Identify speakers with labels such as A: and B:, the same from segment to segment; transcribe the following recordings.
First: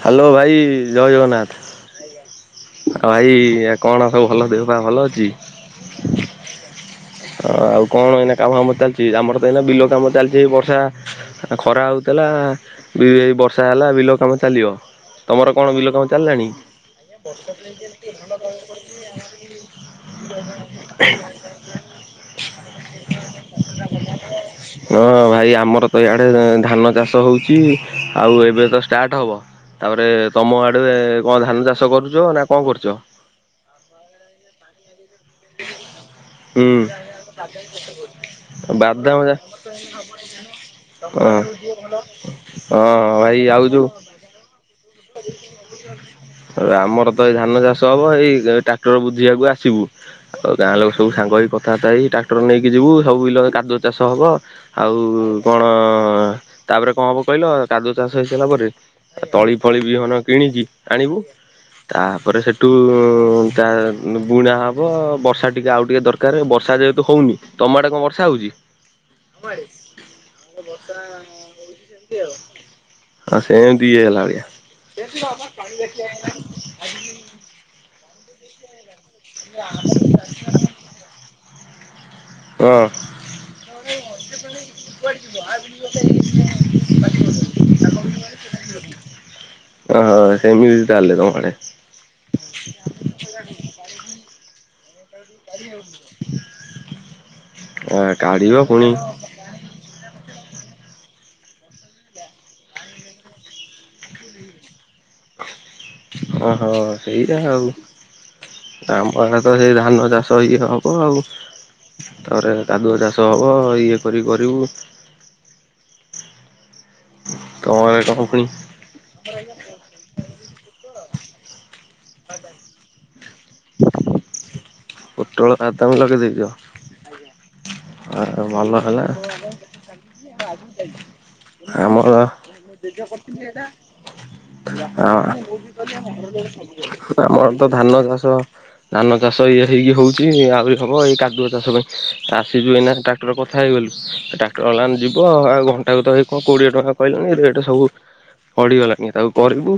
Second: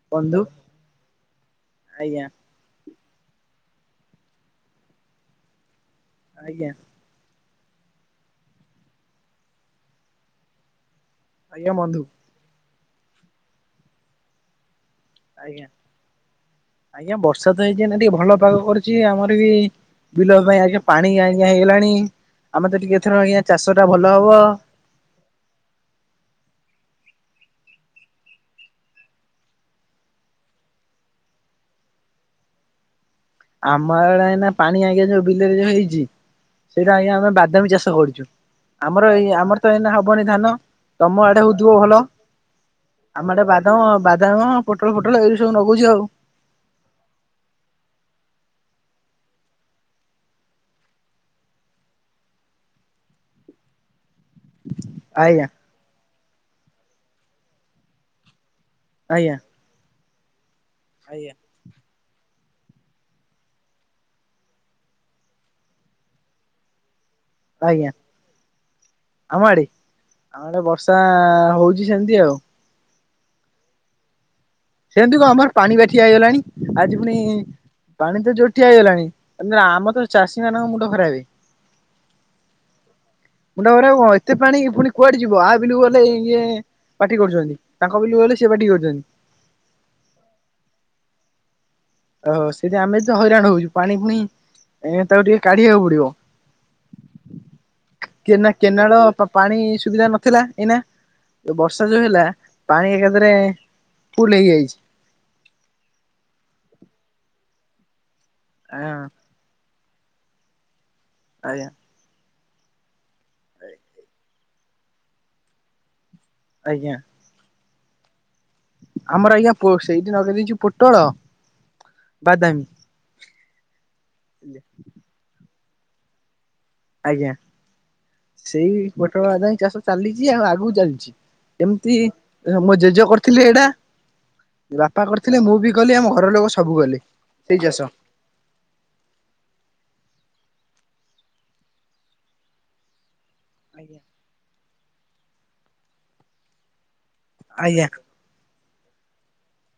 A: Hello ଭାଇ ଜୟ ଜଗନ୍ନାଥ।
B: ଆଜ୍ଞା
A: ଆଉ ଭାଇ କଣ ସବୁ ଭଲ ଦେହ ପା ଭଲ ଅଛି?
B: ଆଜ୍ଞା
A: ଆଉ କଣ ଏଇନା କାମ ଆମ ଚାଲିଛି। ଆମର ତ ଏଇନା ବିଲ କାମ ଚାଲିଛି ବର୍ଷା ଆ
B: ଆଜ୍ଞା
A: ଖରା
B: ବନ୍ଧୁ
A: ହୋଉଥିଲା ବି ବର୍ଷା ହେଲା ବିଲ କାମ ଚାଲିବ। ତମର
B: ଆଜ୍ଞା
A: କଣ ବିଲ କାମ ଚାଲିଲାଣି।
B: ଆଜ୍ଞା ବର୍ଷା ତ ହେଇଛି ଏଇନା ଟିକେ ଭଲ ପାଗ କରୁଛି। ଆମର ବି ବିଲ ପାଇଁ ଆଜ୍ଞା ପାଣି [unintelligible] ହେଇଗଲାଣି ଆମେ ତ ଟିକେ ଏଥର ଆଜ୍ଞା ଚାଷ ଟା ଭଲ ହବ।
A: ହଁ ଭାଇ ଆମର ତ ଇଆଡେ ଧାନ ଚାଷ ହଉଛି। ଆଉ ଏବେ ତ ଷ୍ଟାର୍ଟ ହବ ତାପରେ ତମ ଆଡ଼େ କଣ ଧାନ ଚାଷ କରୁଛ। ନା କଣ କରୁଛ?
B: ଆମ ଆଡେ ଏଇନା ପାଣି ଆଜ୍ଞା ଯୋଉ ବିଲରେ ଯୋଉ ହେଇଛି।
A: ହୁଁ
B: ସେଇଟା ଆଜ୍ଞା ଆମେ ବାଦାମୀ ଚାଷ କରୁଛୁ। ଆମର
A: ବାଦାମ
B: ଏଇ ଆମର ତ ଏଇନା ହବନି ଧାନ। ତମ
A: ହଁ
B: ଆଡେ ହଉଥିବ ଭଲ
A: ହଁ
B: ଆମ
A: ଭାଇ
B: ଆଡେ
A: ଆଉ
B: ବାଦାମ
A: ଯୋଉ
B: ବାଦ ଦାମ ପୋଟଳ ପୋଟଲ ଏଇ ସବୁ ଲଗଉଛି ଆଉ।
A: ଆ ଆମର ତ ଏଇ ଧାନ ଚାଷ ହବ ଏଇ ଟ୍ରାକ୍ଟର ବୁଝିବାକୁ ଆସିବୁ। ଆଉ ଗାଁ ଲୋକ ସବୁ ସାଙ୍ଗ ହେଇ କଥାବାର୍ତ୍ତା ହେଇ ଟାକ୍ଟର ନେଇକି ଯିବୁ ସବୁ ବିଲ କାଦୁ ଚାଷ ହବ ଆଉ
B: ଆଜ୍ଞା
A: କଣ କ ତାପରେ କଣ ହବ କହିଲ କାଜୁ ଚାଷ ହେଇସାରିଲା ପରେ
B: ଆଜ୍ଞା।
A: ତଳି ଫଳି ବିହନ କିଣିିକି ଆଣିବୁ।
B: ଆଜ୍ଞା
A: ତାପରେ ସେଠୁ ତା ବୁଣା ହବ ବର୍ଷା ଟିକେ ଆଉ ଟିକେ ଦରକା କାରେ ବର୍ଷା ଯେହେତୁ ହଉନି। ତମ ଆଡେ
B: ଆଜ୍ଞା
A: କଣ ବର୍ଷା ହଉଛି?
B: ଆମ ଆଡେ ଆମ ଆଡେ ବର୍ଷା ହୋଉଛି ସେମିତି ଆଉ।
A: ହଁ ସେମିତି ଇଏ ହେଲା ଭଳିଆ।
B: ସେମିତି କଣ ଆମର ପାଣି ବା ଠିଆ ହେଇଗଲାଣି ଆଜି ପୁଣି ପାଣି ତ ଜୋର ଠିଆ ହେଇଗଲାଣି। ଆମ ତ ଚାଷୀ ମାନକ ମୁଣ୍ଡ ଖରାପେ।
A: ହଁ
B: ମୁଣ୍ଡ ଖରାପେ କଣ ଏତେ ପାଣି ପୁଣି କୁଆଡେ ଯିବ ଆ ବିଲକୁ ଗଲେ ଇଏ ପାଟି କରୁଛନ୍ତି ତାଙ୍କ ବିଲକୁ ଗଲେ ସେ ପାଟି କରୁଛନ୍ତି।
A: ଆ ସେମିତି ତାହେଲେ ତମଆଡେ।
B: ଓହୋ ସେଇଠି ଆମେ ଏ ତ ହଇରାଣ ହଉଛୁ ପାଣି ପୁଣି ଏ ତାକୁ ଟିକେ କାଢିବାକୁ ପଡିବ।
A: ଆ
B: କେନା
A: କାଢିବ
B: କେନାଳ
A: ପୁଣି
B: ପାଣି ସୁବିଧା ନଥିଲା ଏଇନା। ଏ ବର୍ଷା ଯୋଉ ହେଲା ପାଣି ଏକାଥରେ ଫୁଲ ହେଇଯାଇଛି।
A: ଓହୋ ସେଇଆ ଆଉ।
B: ଆଁ
A: ଆମ ଆଡେ ତ ସେଇ ଧାନ ଚାଷ ଇଏ ହବ ଆଉ।
B: ଆଜ୍ଞା।
A: ତାପରେ କାଦୁଅ ଚାଷ ହବ ଇଏ କରି କରିବୁ।
B: ଆଜ୍ଞା।
A: [unintelligible] ଫୁଣୀ
B: ଆମର ଆଜ୍ଞା ସେଇଠି ନଗେଇଦେଇଚୁ ପୋଟଳ ବାଦାମୀ। ଆଜ୍ଞା।
A: ପୋଟଳ ବାଦାମ ଲଗାଇଦେଇଚ।
B: ଆଜ୍ଞା ସେଇ
A: ହେଲା
B: ପୋଟଳ ବାଦାମୀ ଚାଷ ଚାଲିଛି ଆଉ ଆଗକୁ ଚାଲିଛି। ଏମିତି
A: ଆମର
B: ମୋ ଜେଜେ କରିଥିଲେ ଏଇଟା ବାପା କରିଥିଲେ ମୁଁ ବି କଲି ଆମ ଘରର ଲୋକ ସବୁ କଲେ।
A: ଆମର
B: ସେଇ
A: ତ
B: ଚାଷ
A: ଧାନ ଚାଷ ଧାନ ଚାଷ ଇଏ ହେଇକି ହଉଛି ଆହୁରି ହବ ଏଇ କାଦୁଆ ଚାଷ ପାଇଁ ଆସିଯୁ ଏଇନା ଟ୍ରାକ୍ଟର କ କଥା ହେଇଗଲୁ
B: ଆଜ୍ଞା
A: ଟ୍ରାକ୍ଟର ବାଲା ଯିବ ଆଉ ଘଣ୍ଟା କ ତଏଇ କଣ କୋଡିଏ ଟଙ୍କା କହିଲେଣିି ରେଟ
B: ଆଜ୍ଞା
A: ସବୁ
B: ହଁ
A: ପଡିଗଲାଣି ତାକୁ କରିବୁ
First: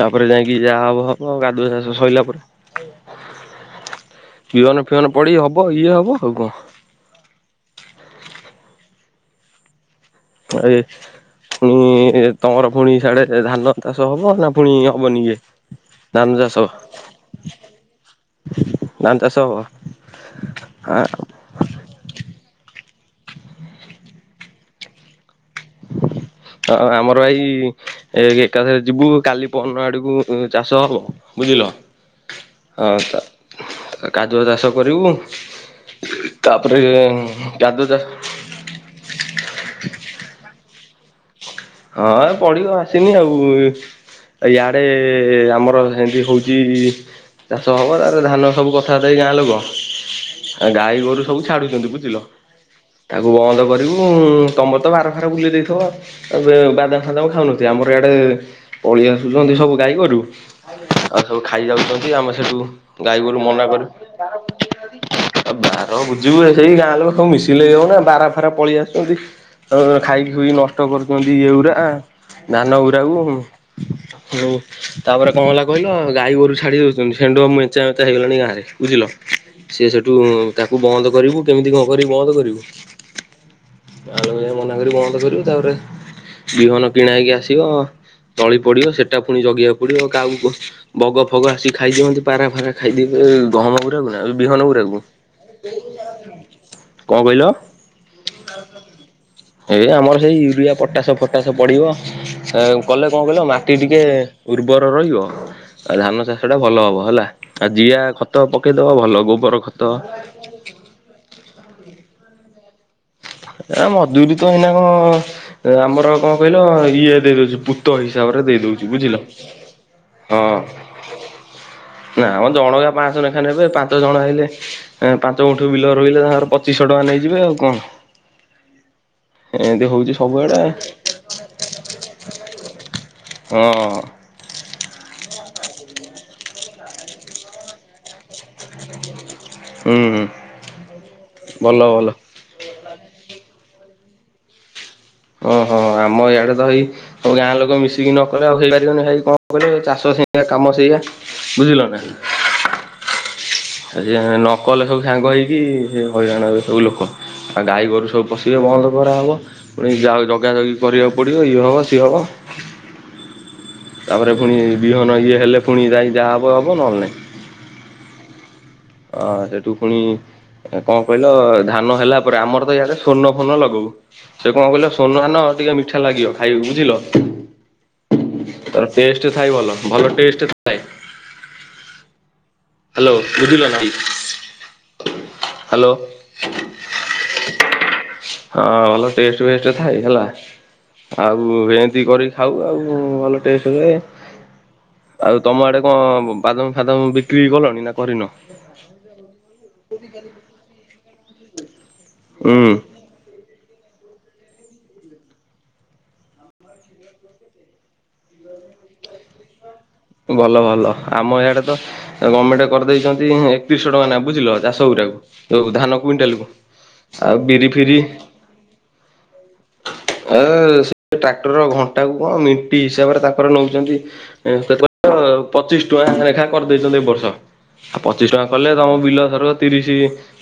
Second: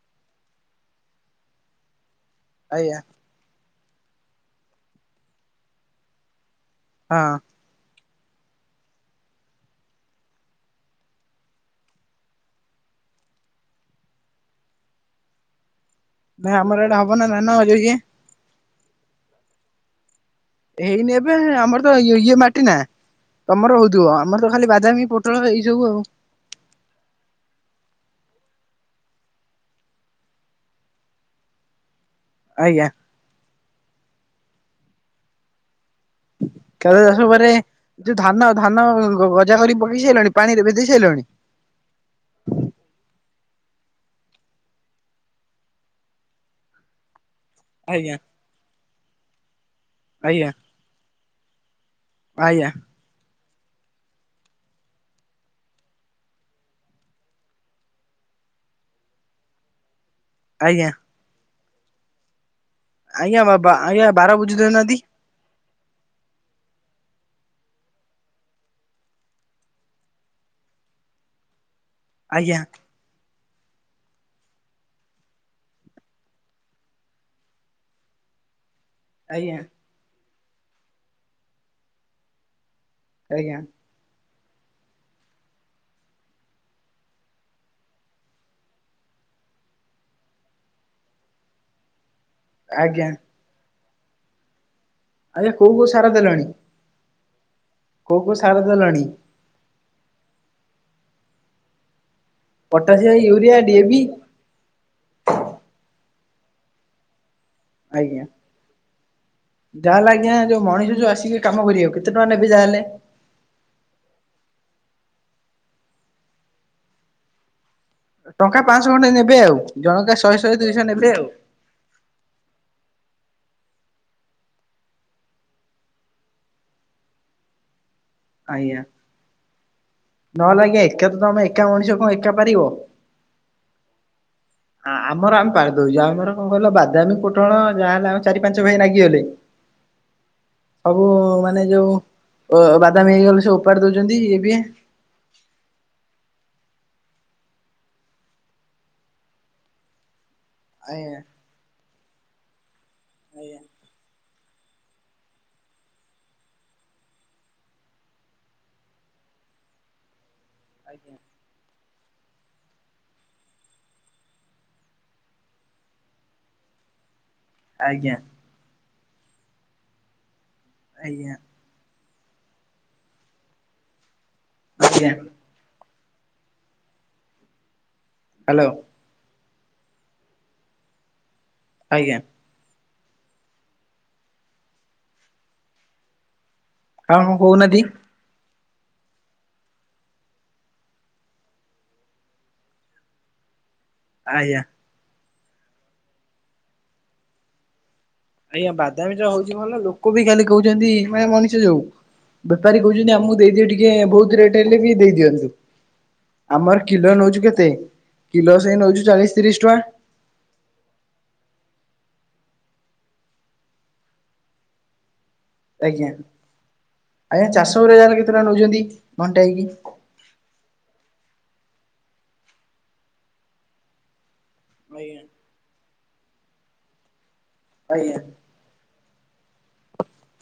A: ତାପରେ ଯାଇକି ଯାହା ହବ ହବ କାଦୁଆ ଚାଷ ସଆଇଲାପରେ।
B: ଆଜ୍ଞା।
A: ବିହନ ଫିଅନ ପଡି ହବ ଇଏ ହବ ଆଉ କଣ।
B: ହଁ
A: ଆ ଏ ପୁଣି ତମର ପୁଣି ସିଆଡେ ଧାନ ଚାଷ ହବ ନା ପୁଣି ହବନି ଇଏ ଧାନ
B: ନା
A: ଚାଷ
B: ଆମର ଏଇଟା ହବ ନା ଧାନ ଯୋଉ ଇଏ
A: ଧାନ ଚାଷ ହବ। ଆ
B: ଏଇନି ଏବେ ଆମର ତ ଇ ଇଏ ମାଟି ନା ତମର ହଉଥିବ ଆମର ତ ଖାଲି ବାଦାମୀ ପୋଟଳ ଏଇ ସବୁ ଆଉ
A: ହ ଆମର ଏଇ ଏ ଏକାଥରେ ଯିବୁ କାଲି ପନ ଆଡକୁ ଚାଷ ହବ। ବୁଝିଲ।
B: ଆଜ୍ଞା
A: ହଉ ତ କାଦୁଅ ଚାଷ କରିବୁ। ତାପରେ
B: କ୍ଷେତ ଚାଷ ପରେ
A: କାଦୁଅ ଚା
B: ଯୋଉ ଧାନ ଧାନ ଗଜା କରିକି ପକେଇ ସାରିଲଣି ପାଣିରେ ଭେଜେଇ ସାରିଲଣି।
A: ହଁ ଏ ପଢିବୁ ଆସିନି ଆଉ। ୟାଡେ ଆମର ହେମିତି ହଉଛି। ଚାଷ ହବ
B: ଆଜ୍ଞା
A: ତାପରେ ଧାନ ସବୁ କଥାବାର୍ତ୍ତା ହେଇକି ଗାଁ ଲୋକ
B: ଆଜ୍ଞା।
A: ଗାଈ ଗୋରୁ ସବୁ ଛାଡୁଛନ୍ତି ବୁଝିଲ?
B: ଆଜ୍ଞା।
A: ତାକୁ ବନ୍ଦ କରିବୁ ଆଉ ତମର ତ ବାର ଖାର ବୁଲେଇ ଦେଇ ଥିବ। ଏବେ ବାଦାମ ଫାଦାମ ଖାଉନଥିବେ ଆମର ଏଆଡ଼େ ପଳେଇ ଆସୁଛନ୍ତି ସବୁ ଗାଈ ଗୋରୁ
B: ଆଜ୍ଞା
A: ଆଉ ସବୁ ଖାଇଯାଉଛନ୍ତି ଆମର ସେଠୁ ଗାଈ ଗୋରୁ
B: ଆଜ୍ଞ
A: ମନା
B: ବାବା
A: କରୁ
B: ଆଜ୍ଞା ବାର ବୁଜି ଦଉନାହାନ୍ତି।
A: ଆଉ ବାର ବୁଝିବୁ ଏ ସେଇ ଗାଁ ଲୋକ ସବୁ ମିଶିଲେ ଯଉ ନା ବାର ଫାରା ପଳେଇ ଆଶୁଛନ୍ତି। ଆଉ ଖାଇକି ଖୁଇି ନଷ୍ଟ କରୁଛନ୍ତି ଇଏ ଗୁୁରା
B: ଆଜ୍ଞା
A: ଧାନ ଗୁୁରାକୁ। ହଁ ତାପରେ କଣ ହେଲା କହିଲ ଗାଈ ଗୋରୁ ଛାଡି ଦଉଛନ୍ତି ସେଣ୍ଡ ମେଞ୍ଚା ମେଚା ହେଇଗଲାଣି ଗାଁରେ, ବୁଝିଲ।
B: ଆଜ୍ଞା।
A: ସେ ସେଠୁ ତାକୁ ବନ୍ଦ କରିବୁ କେମିତି କଣ କରିକି ବନ୍ଦ କରିବୁ।
B: ଆଜ୍ଞା।
A: ଆଲୋକ ଯାଇ ମନା କରିବୁ ବନ୍ଦ କରିବୁ ତାପରେ ବିହନ କିଣାହେଇକି ଆସିବ। ତଳି ପଡିବ ସେଟା ପୁଣି ଜଗିବାକୁ ପଡିବ କାଉ ବଗ ଫଗ ଆସି ଖାଇ ଯିବେନ୍ତେ। ପାରା ଫାରା
B: ଆଜ୍ଞା
A: ଖାଇଦେବେ ଗହମ ଗୁରାକୁ ନା ବିହନ ଗୁରାକୁ।
B: ଆଜ୍ଞା କୋଉ କୋଉ ସାର ଦେଲଣି
A: କଣ କହିଲ?
B: କୋଉ କୋଉ ସାର ଦେଲଣି?
A: ଏଇ ଆମର ସେଇ ୟୁରିଆ, ପଟାସ ଫଟାସ ପଡିବ। କଲେ କଣ
B: ପଟାସିଆ
A: କହିଲ
B: ୟୁରିଆ
A: ମାଟି
B: ଡିଏବି
A: ଟିକେ ଉର୍ବର ରହିବ ଆଉ ଧାନ ଚାଷ ଟା ଭଲ ହବ ହେଲା। ଆଉ ଜିଆ
B: ଆଜ୍ଞା।
A: ଖତ ପକେଇଦବ ଭଲ ଗୋବର ଖତ
B: ଯାହାହେଲେ ଆଜ୍ଞା ଯୋଉ ମଣିଷ ଯଉ ଆସିକି କାମ କରିବାକୁ କେତେ ଟଙ୍କା ନେବେ ଯାହେଲେ?
A: ଏ ମଜୁରୀ ତ ଏଇନା କଣ ଆମର କଣ କହିଲ ଇଏ ଦେଇଦଉଚି ପୁତ୍ ଗୁଣ୍ଠ ହିସାବରେ
B: ଟଙ୍କା
A: ଦେଇ ଦଉଛି
B: ପାଞ୍ଚଶହ ଖଣ୍ଡେ
A: ବୁଝିଲ,
B: ନେବେ ଆଉ ଜଣକା ଶହେ
A: ହଁ।
B: ଶହେ ଦୁଇଶହ ନେବେ ଆଉ
A: ନାମ ଜଣକା ପାଞ୍ଚ ଶହ ଲେଖା ନେବେ ପାଞ୍ଚ ଜଣ ହେଲେ ଆଁ ପାଞ୍ଚ ଗୁଣ୍ଠ ବିଲ ରୋଇଲେ ତାଙ୍କର ପଚିଶିସହ ଟଙ୍କା ନେଇଯିବେ ଆଉ କଣ?
B: ଆଜ୍ଞା।
A: ଏମିତି ହଉଛି ଶୁ
B: ନହେଲେ ଆଜ୍ଞା ଏକା ତ ତମେ ଏକା ମଣିଷ କଣ ଏକା ପାରିବ?
A: ହଁ [unintelligible]
B: ଆମର ଆମେ ପାରିଦୋଉଚୁ ଆମର କଣ କହିଲ ବାଦାମୀ ପୋଟଳ ଯାହାହେଲେ ଚାରି ପାଞ୍ଚ ଭାଇ ଲାଗିଗଲେ
A: ହୁଁ
B: ସବୁ ମାନେ
A: ଭଲ
B: ଯୋଉ
A: ଭଲ
B: ଓ ବାଦାମି ହେଇଗଲେ ସେ ଓପାଡି ଦଉଛନ୍ତି ଇଏ ବିଏ।
A: ଓ ହ ଆମ ଇଆଡେ ତ ଭାଇ ଗାଁ ଲୋକ ମିଶିକି ନ କଲେ ଆଉ ହେଇପାରିବନି ଭାଇ କଣ କଲେ ଚାଷ ସେ ୟା କାମ ସେଇଆ
B: ଆଜ୍ଞା।
A: ବୁଝିଲ ନା।
B: ଆଜ୍ଞା।
A: ସେ ନକଲେ ସବୁ ସାଙ୍ଗ ହେଇକି ସେ ହଇରାଣ ହେବେ ସବୁ ଲୋକ। ଆଉ ଗାଈ ଗୋରୁ ସବୁ ପଶିବେ ବନ୍ଦ କରାହବ ପୁଣି ଜଗା ଜଗି କରିବାକୁ ପଡିବ ଇଏ ହବ ସିଏ ହବ। ତାପରେ ପୁଣି ବିହନ ଇଏ ହେଲେ ପୁଣି ଯାଇ ଯାହା ହବ ହବ ନହେଲେ ନାଇଁ।
B: ଆଜ୍ଞା।
A: ଅ ସେଠୁ ପୁଣି କଣ କହିଲ
B: ଆଜ୍ଞା
A: ଧାନ ହେଲା ପରେ ଆମର ତ ୟାଡେ ସ୍ୱର୍ଣ୍ଣ ଫୋନ ଲଗାଉ ସେ କଣ କହିଲ
B: ଆଜ୍ଞା
A: ସ୍ୱର୍ଣ୍ଣ ଧାନ ଟିକେ ମିଟି ମିଠା ଲାଗିବ ଖାଇବାକୁ ବୁଝିଲ,
B: ହ୍ୟାଲୋ
A: ତାର ଟେଷ୍ଟ ଥାଏ ଭଲ, ଭଲ ଟେଷ୍ଟ ଥାଏ।
B: ଆଜ୍ଞା।
A: ହ୍ୟାଲୋ ବୁଝିଲ ନା। ହ୍ୟାଲୋ।
B: ଆଉ କଣ କହୁନାହାନ୍ତି।
A: ହଁ ଭଲ ଟେଷ୍ଟ ଫେଷ୍ଟ ଥାଏ ହେଲା। ଆଉ ଏନ୍ତି କରିକି ଖାଉ ଆଉ ଭଲ ଟେଷ୍ଟଥାାଏ।
B: ଆଜ୍ଞା।
A: ଆଉ ତମ ଆଡେ କଣ ବାଦାମ ଫାଦମ ବିକ୍ରି କଲଣି ନା କରିନ?
B: ଆଜ୍ଞା ବାଦାମୀ ତ ହଉଛି ଭଲ ଲୋକ ବି ଖାଲି କହୁଛନ୍ତି ମାନେ ମଣିଷ ଯୋଉ
A: ହୁଁ
B: ବେପାରୀ କହୁଛ ଛନ୍ତି ଆମକୁ ଦେଇଦିଅ ଟିକେ ବହୁତ ରେଟ ହେଲେ ବି ଦେଇଦିଅନ୍ତୁ। ଆମର କିଲୋ ନଉଚୁ କେତେ କିଲୋ ସେଇ ନଉଚୁ ଚାଳିଶ ତିରିଶ ଟଙ୍କା।
A: ଭଲ ଭଲ ଆମ ଇଆଡେ ତ ଗମେଣ୍ଟ କରିଦେଇଚନ୍ତି ଏକତିରିଶହ ଟଙ୍କା ନେଖେ ବୁଝିଲ ଚାଷ ଗୁଡାକୁ। ତ ଧାନ
B: ଆଜ୍ଞା
A: କୁଇଣ୍ଟାଲକୁ ଆଉ
B: ଆଜ୍ଞା ଚାଷ
A: ବିରି
B: ଉପରେ
A: ଫିରି।
B: ଯାହେଲେ କେତେ ଟଙ୍କା ନଉଛନ୍ତି ଘଣ୍ଟାଇକି?
A: ଏ ସେ ଟ୍ରାକ୍ଟର ଘଣ୍ଟା କୁ କଣ ମିଣ୍ଟି ହିସାବରେ ତାଙ୍କର ନେଉଚନ୍ତି। ସେ
B: ଆଜ୍ଞା
A: ପଚିଶ ଟଙ୍କା ଲେଖା କରିଦେଇଛନ୍ତି ଏଇ ବର୍ଷ ଆଉ
B: ଆଜ୍ଞା
A: ପଚିଶ ଟଙ୍କା କଲେ ତମ ବିଲ ଧର ତିରିସି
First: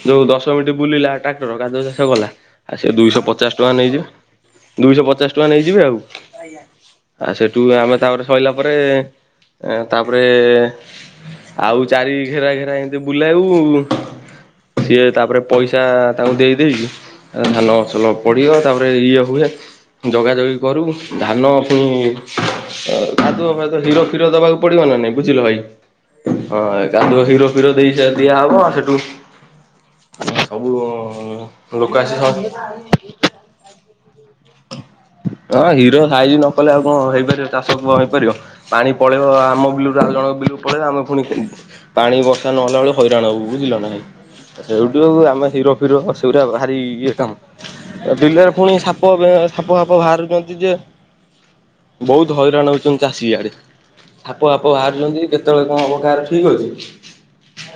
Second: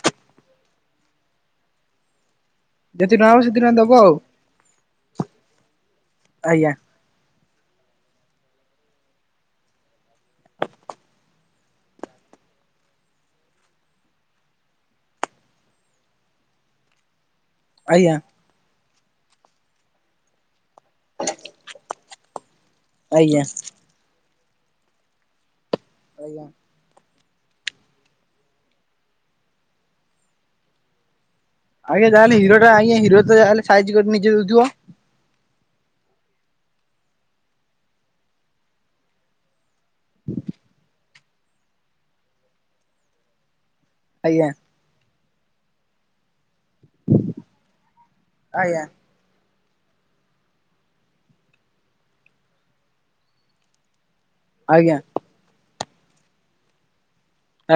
A: ଯୋଉ ଦଶ ମିନିଟି ବୁଲିଲା ଟ୍ରାକ୍ଟର ଘାସ ଶେଷ କଲା। ଆ ସେ
B: ଯେତିକି
A: ଦୁଇଶହ
B: ହବ
A: ପଚାଶ
B: ସେତିକି
A: ଟଙ୍କା
B: ଦବ ଆଉ
A: ନେଇଯିବ ଦୁଇଶହ ପଚାଶ ଟଙ୍କା ନେଇଯିବେ ଆଉ।
B: ଆଜ୍ଞା
A: ଆଉ ସେଠୁ ଆମେ ତାପରେ ସଇଲା ପରେ ତାପରେ ଆଉ ଚାରି ଘେରା ଘେରା ଏନ୍ତି ବୁଲାଉ। ସିଏ ତାପରେ ପଇସା ତାଙ୍କୁ ଦେଇଦେଇକି ଧାନ ଫସଲ
B: ଆଜ୍ଞା
A: ପଡ଼ିବ ତାପରେ ଇଏ ହୁଏ ଯଗାଯଗି କରୁ। ଧାନ ପୁଣି
B: ଆଜ୍ଞା
A: କାଦୁଅ ଫାଦୁଅ ହିର ଫୀର ଦବାକୁ ପଡିବ ନା ନାଇଁ ବୁଝିଲ ଭାଇ।
B: ସାଇଲା।
A: ହଁ ଏ କାଦୁଅ ହିରଫିର ଦେଇ ଯା ଦିଆହବ ସେଟୁ ଆ ସବୁ ଲୋକ
B: ଆଜ୍ଞା
A: ଆସି ହଁ
B: ଯାହେଲେ ହିରଟା ଆଜ୍ଞ ହିର ଯାହେଲେ ସାଇଜି କରିକି ନିଜେ ଦଉଥିବ।
A: ହଁ ହୀର ସାଇଜି ନ କଲେ ଆଉ କଣ ହେଇପାରିବ ଚାଷ କାମ ହେଇପାରିବ ପାଣି ପଳେଇ ଆମ ବିଲରୁ। ଆଉ ଜଣଙ୍କ ବିଲକୁ ପଳେଇବ ଆମେ ପୁଣି ପାଣି ବର୍ଷା ନହେଲା ବେଲୁକୁ ହଇରାଣ ହବୁ ବୁଝିଲନା ଭାଇ।
B: ଆଜ୍ଞା।
A: ସେଉଠୁ ଆମେ ହୀରଫୀର ସେଉରା ଭାରି ଇଏ କାମ ବିଲରେ ପୁଣି
B: ଆଜ୍ଞା
A: ସା ପ ବେ ସାପ ଫାପ ବାହାରୁଚନ୍ତି ଯେ ବହୁତ ହଇରାଣ ହଉଛନ୍ତି ଚାଷୀ ଇଆଡେ। ସାପ ଫାପ
B: ଆଜ୍ଞା
A: ବାହାରୁଛନ୍ତି କେତେବେଳେ କଣ ହବ କାହାର ଠିକ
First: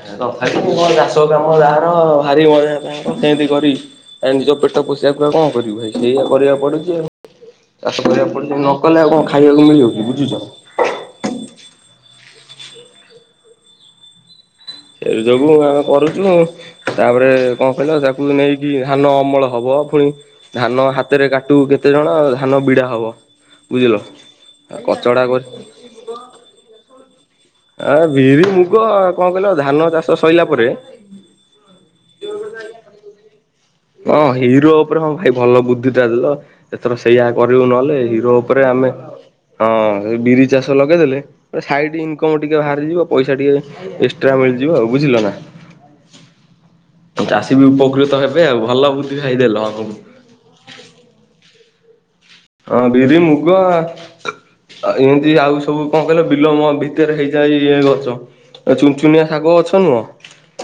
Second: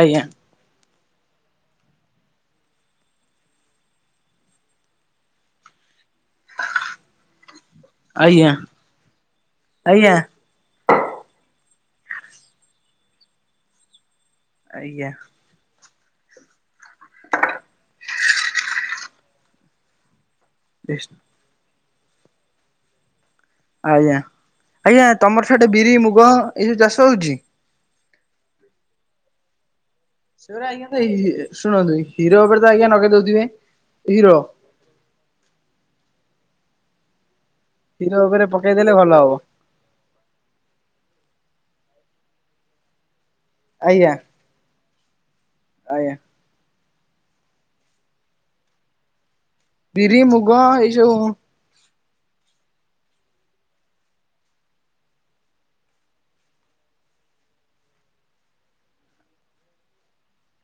B: ଆଜ୍ଞା
A: ଆଜି କଣ ଚାଷ କାମ ଜାହାର ଭାରି ମଜା ତାହାର କେନ୍ତି କରିବି। ଆ ନିଜ ପେଟ ପୋସିବାକୁ ଆଉ କଣ କରିବୁ ଭାଇ। ସେଇଆ କରିବାକୁ ପଡୁଚି ଆଉ ଚାଷ କରିବାକୁ
B: ଆଜ୍ଞା
A: ପଡୁଚି ନ କଲେ ଆଉ କଣ ଖାଇବାକୁ ମିଳିବ କି
B: ଆଜ୍ଞା
A: ବୁଝୁଚ।
B: ଆଜ୍ଞା।
A: ମୁଁ ଆ କରୁଚୁ। ତାପରେ କଣ କହିଲ ତାକୁ ନେଇକି ଧାନ ଅମଳ ହବ ଫୁଣି ଧାନ
B: ବେଶ
A: ହାତରେ କାଟୁ କେତେ ଜଣ ଧାନ ବିଡା ହବ। ବୁଝିଲ।
B: ଆଜ୍ଞା ଆଜ୍ଞା
A: କଚଡା କରି
B: ତମର ସେଟେ ବିରି ମୁଗ ଏଇ ସବୁ ଚାଷ ହଉଚି।
A: ଆ ବିରି ମୁଗ କଣ କହିଲ ଧାନ ଚାଷ ସଇଲା ପରେ
B: ଶେଗୁରା ଆଜ୍ଞା ତ ଏ ଶୁଣନ୍ତୁ ହିର ଉପରେ ତ ଆଜ୍ଞା ନଗେଇ ଦଉଥିବେ।
A: ହଁ ହିରୋ ଉପରେ ହଁ ଭାଇ ଭଲ ବୁଦ୍ଧିତା ଦେଲ। ଏଥର ସେଇଆ କରିବୁ ନହେଲେ
B: ହିରୋ
A: ହିର ଉପରେ ଆମେ
B: ପକେଇଦେଲେ ଭଲ ହବ
A: ହଁ ସେ ବିରି ଚାଷ ଲଗେଇଦେଲେ ସାଇଟ ଇନକମ ଟିକେ ବାହାରିଯିବ ପଇସା ଟିକେ
B: ଆଜ୍ଞା
A: ଏକ୍ସଟ୍ରା ମିଳିଯିବ ଆଉ ବୁଝିଲନା
B: ଆଜ୍ଞା।
A: ଚାଷୀବି ଉପକୃତ ହେବ। ହେବେ ଆଉ ଭଲ ବୁଦ୍ଧି ଭାଇ ଦେଲ ଅମୁକୁ।
B: ବି ମୁଗ ଏଇ ଯଉ
A: ହଁ ବିରି ମୁଗୁ ଆଉ ଏମିତି ଆଉ ସବୁ କଣ କହିଲ ବିଲୋ ମ ଭିତରେ ହେଇଯାଏ ଇଏ ଗଛ। ଚୁନଚୁନିଆ ଶାଗ ଅଛ ନୁହଁ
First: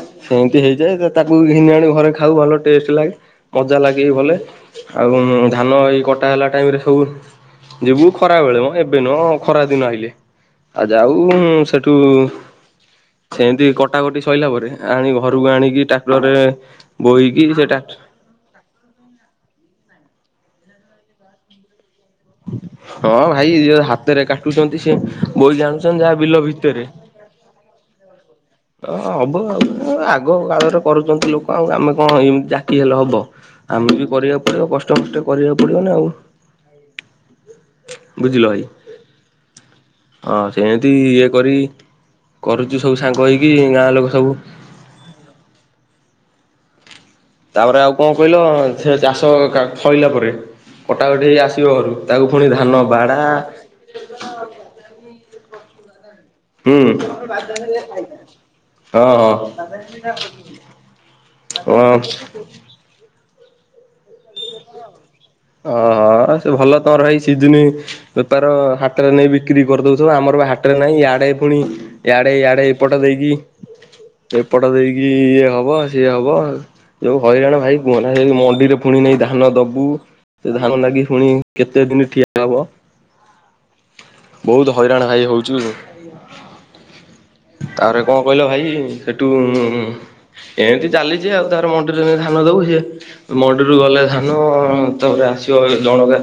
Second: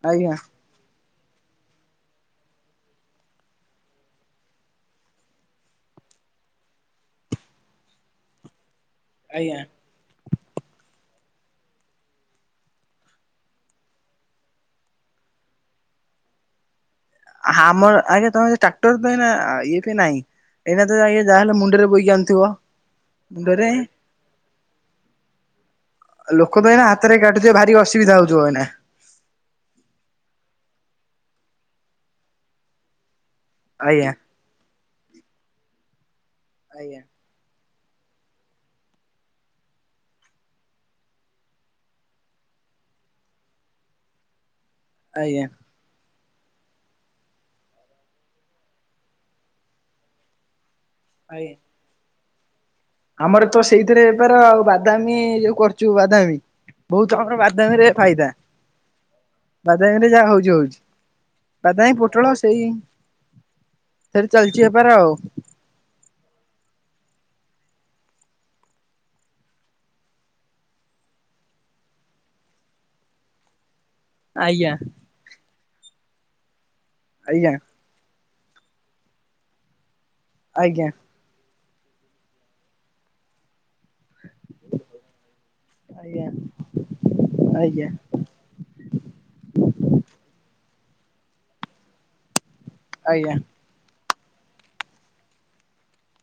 B: ଆଜ୍ଞା
A: ସେନ୍ତି ହେଇଯାଏ। ତାକୁ ଘିନି ଆଣି ଘରେ ଖାଉ ଭଲ ଟେଷ୍ଟ ଲାଗେ ମଜା ଲାଗେବି ଭଲେ। ଆଉ ଆମ ଧାନ ଏଇ କଟା ହେଲା। ଟାଇମରେ ସବୁ ଯିବୁ ଖରା ବେଳେ ମ ଏବେ ନୁଅ
B: ଆଜ୍ଞା।
A: ଖରା ଦିନ ଆଇଲେ। ଆଉ ଯାଉଁ ସେଠୁ ସେମିତି କଟାକଟି ସଇଲା ପରେ ଆଣି ଘରକୁ ଆଣିକି ଟାକ୍ଟରରେ
B: ଆମର ଆଜ୍ଞା ତମେ ଟା କ୍ଟର ପାଇଁ ନା [unintelligible] ନାହିଁ ଏଇନା ତ ଆଜ୍ଞା ଯାହାହେଲେ ମୁଣ୍ଡରେ ବୋଇକି ଆନୁଥୁବ।
A: ହଁ ଭାଇ ଯିଏ ହାତରେ କାଟୁଚନ୍ତି ସିଏ ବୋଇକି ଆଣୁଚନ୍ତି ଆଉ ବିଲ ଭି
B: [unintelligible] ହାତରେ କାଟୁଥିବେ ଭାରି ଅସୁବିଧା ହଉଥୁବ ଏଇନା।
A: ହଁ ହବ ଆଗ କାଳରେ କରୁଚନ୍ତି ଲୋକ ଆଉ ଆମେ କଣ ଏମତି ଜାକି ହେଲେ ହବ। ଆମେ ବି
B: ଆଜ୍ଞା
A: କରିବାକୁ ପଡିବ କଷ୍ଟମଷ୍ଟେ କରିବାକୁ ପଡିବ ନା ଆଉ।
B: ଆଜ୍ଞା।
A: ବୁଝିଲ ଭାଇ ହଁ ସେମିତି ଇଏ କରି କରୁଚି ସବୁ ସାଙ୍ଗ ହେଇକି ଗାଁ ଲୋକ ସବୁ।
B: ଆଜ୍ଞା।
A: ତାପରେ ଆଉ କଣ କଇଲ ସେ ଚାଷ କା ଫଳିଲା ପରେ କଟାକଟି ହେଇ
B: ଆଜ୍ଞା।
A: ଆସିବ ଘରୁ। ତାକୁ ଫୁଣି ଧାନ ବାଡା।
B: ଏଥିରେ ବେପାର ଆଉ ବାଦାମୀ ଯୋଉ କରୁଚୁ ବାଦାମୀ
A: ହୁଁ
B: ବହୁତୁ ଆମର ବାଦାମୀରେ ଫାଇଦା
A: ହଁ
B: ବାଦାମୀରେ ଯାହା ହଉଚି ହଉଛି
A: ହଁ
B: ବାଦାମୀ ପୋଟଳ ସେଇ ସେରି ଚାଲିଚି ବେପାର ଆଉ।
A: ଓହୋ ସେ ଭଲ ତମର ହେଇ ସିଜିନି। ବେପାର ହାଟରେ ନେଇ ବିକ୍ରି କରିଦଉଥୁବ ଆମର ବା ହାଟରେ ନାହିଁ ଇଆଡେ ଫୁଣି। ଇଆଡେ ଇଆଡେ ଏପଟ ଦେଇକି ଏପଟ
B: ଆଜ୍ଞା
A: ଦେଇକି ଇଏ ହବ ସିଏ ହବ ଯୋଉ
B: ଆଜ୍ଞା
A: ହଇରାଣ ଭାଇ କୁହନା ଯାଇକି ମଣ୍ଡିରେ ଫୁଣି ନେଇ ଧାନ ଦବୁ ସେ ଧାନ
B: ଆଜ୍ଞା
A: ନାଗି ଫୁଣି କେତେ ଦିନି ଠିଆ ହୁଅ। ବହୁତୁ ହଇରାଣ ଭାଈ ହଉଚୁ
B: ଆଜ୍ଞା ଆଜ୍ଞା
A: ତାର କଣ କଇଲ ଭାଇ ସେଟୁ ଏମିତି ଚାଲିଚି ଆଉ ତାର ମଣ୍ଡିରେ ନେଇ ଧାନ ଦବୁ ସିଏ
B: ଆଜ୍ଞା
A: ମଣ୍ଡିରୁ ଗଲେ ଧାନ ତାପରେ ଆସିବ ଜଣକା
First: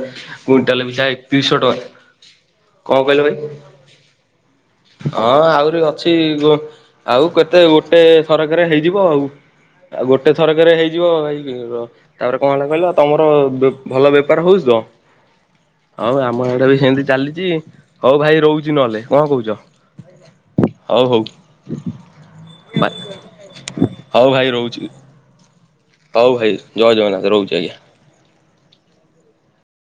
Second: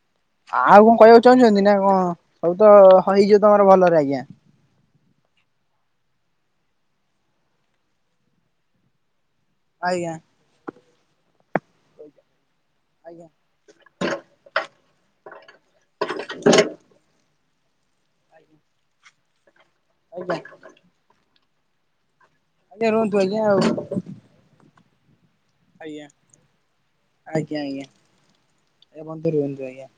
B: ଆଉ
A: କୁଇଣ୍ଟାଲ
B: କଣ
A: ପିଛା
B: କଇବାକୁ
A: ଏକତିରିଶହ
B: ଚାଉଚନ୍ତି ନା
A: ଟଙ୍କା
B: କଣ ସବୁ ତ
A: କଣ କହିଲ ଭାଇ
B: ହଇଯିବ ତମର ଭଲରେ ଆଜ୍ଞା।
A: ହଁ ଆହୁରି ଅଛି ଗୋ ଆଉ କେତେ ଗୋଟେ ଥରକରେ ହେଇଯିବ ଆଉ। ଆଉ
B: ଆଜ୍ଞା
A: ଗୋଟେ ଥରକରେ ହେଇଯିବ [unintelligible] ତାପରେ କଣ ହେଲା କଇଲ ତମର
B: ଆଜ୍ଞା
A: ବେ ଭଲ ବେପାର ହଉଚି ତ ଆଉ ଆମ ଆଡ଼େ ବି ସେମିତି ଚାଲିଚି। ହଉ ଭାଇ ରଉଚି ନହେଲେ କଅଁ କଉଚ?
B: [inaudible]
A: ହଉ ହଉ।
B: ଆଜ୍ଞା ରୁହନ୍ତୁ ଆଜ୍ଞା ଆଉ
A: ହଉ ଭାଇ ରହୁଚି।
B: ଆଜ୍ଞା
A: ଜଗନ୍ନାଥ ରହୁଛି
B: ଆଜ୍ଞା ଆଜ୍ଞା ଏ ବନ୍ଧୁ ରୁହନ୍ତୁ ଆଜ୍ଞା।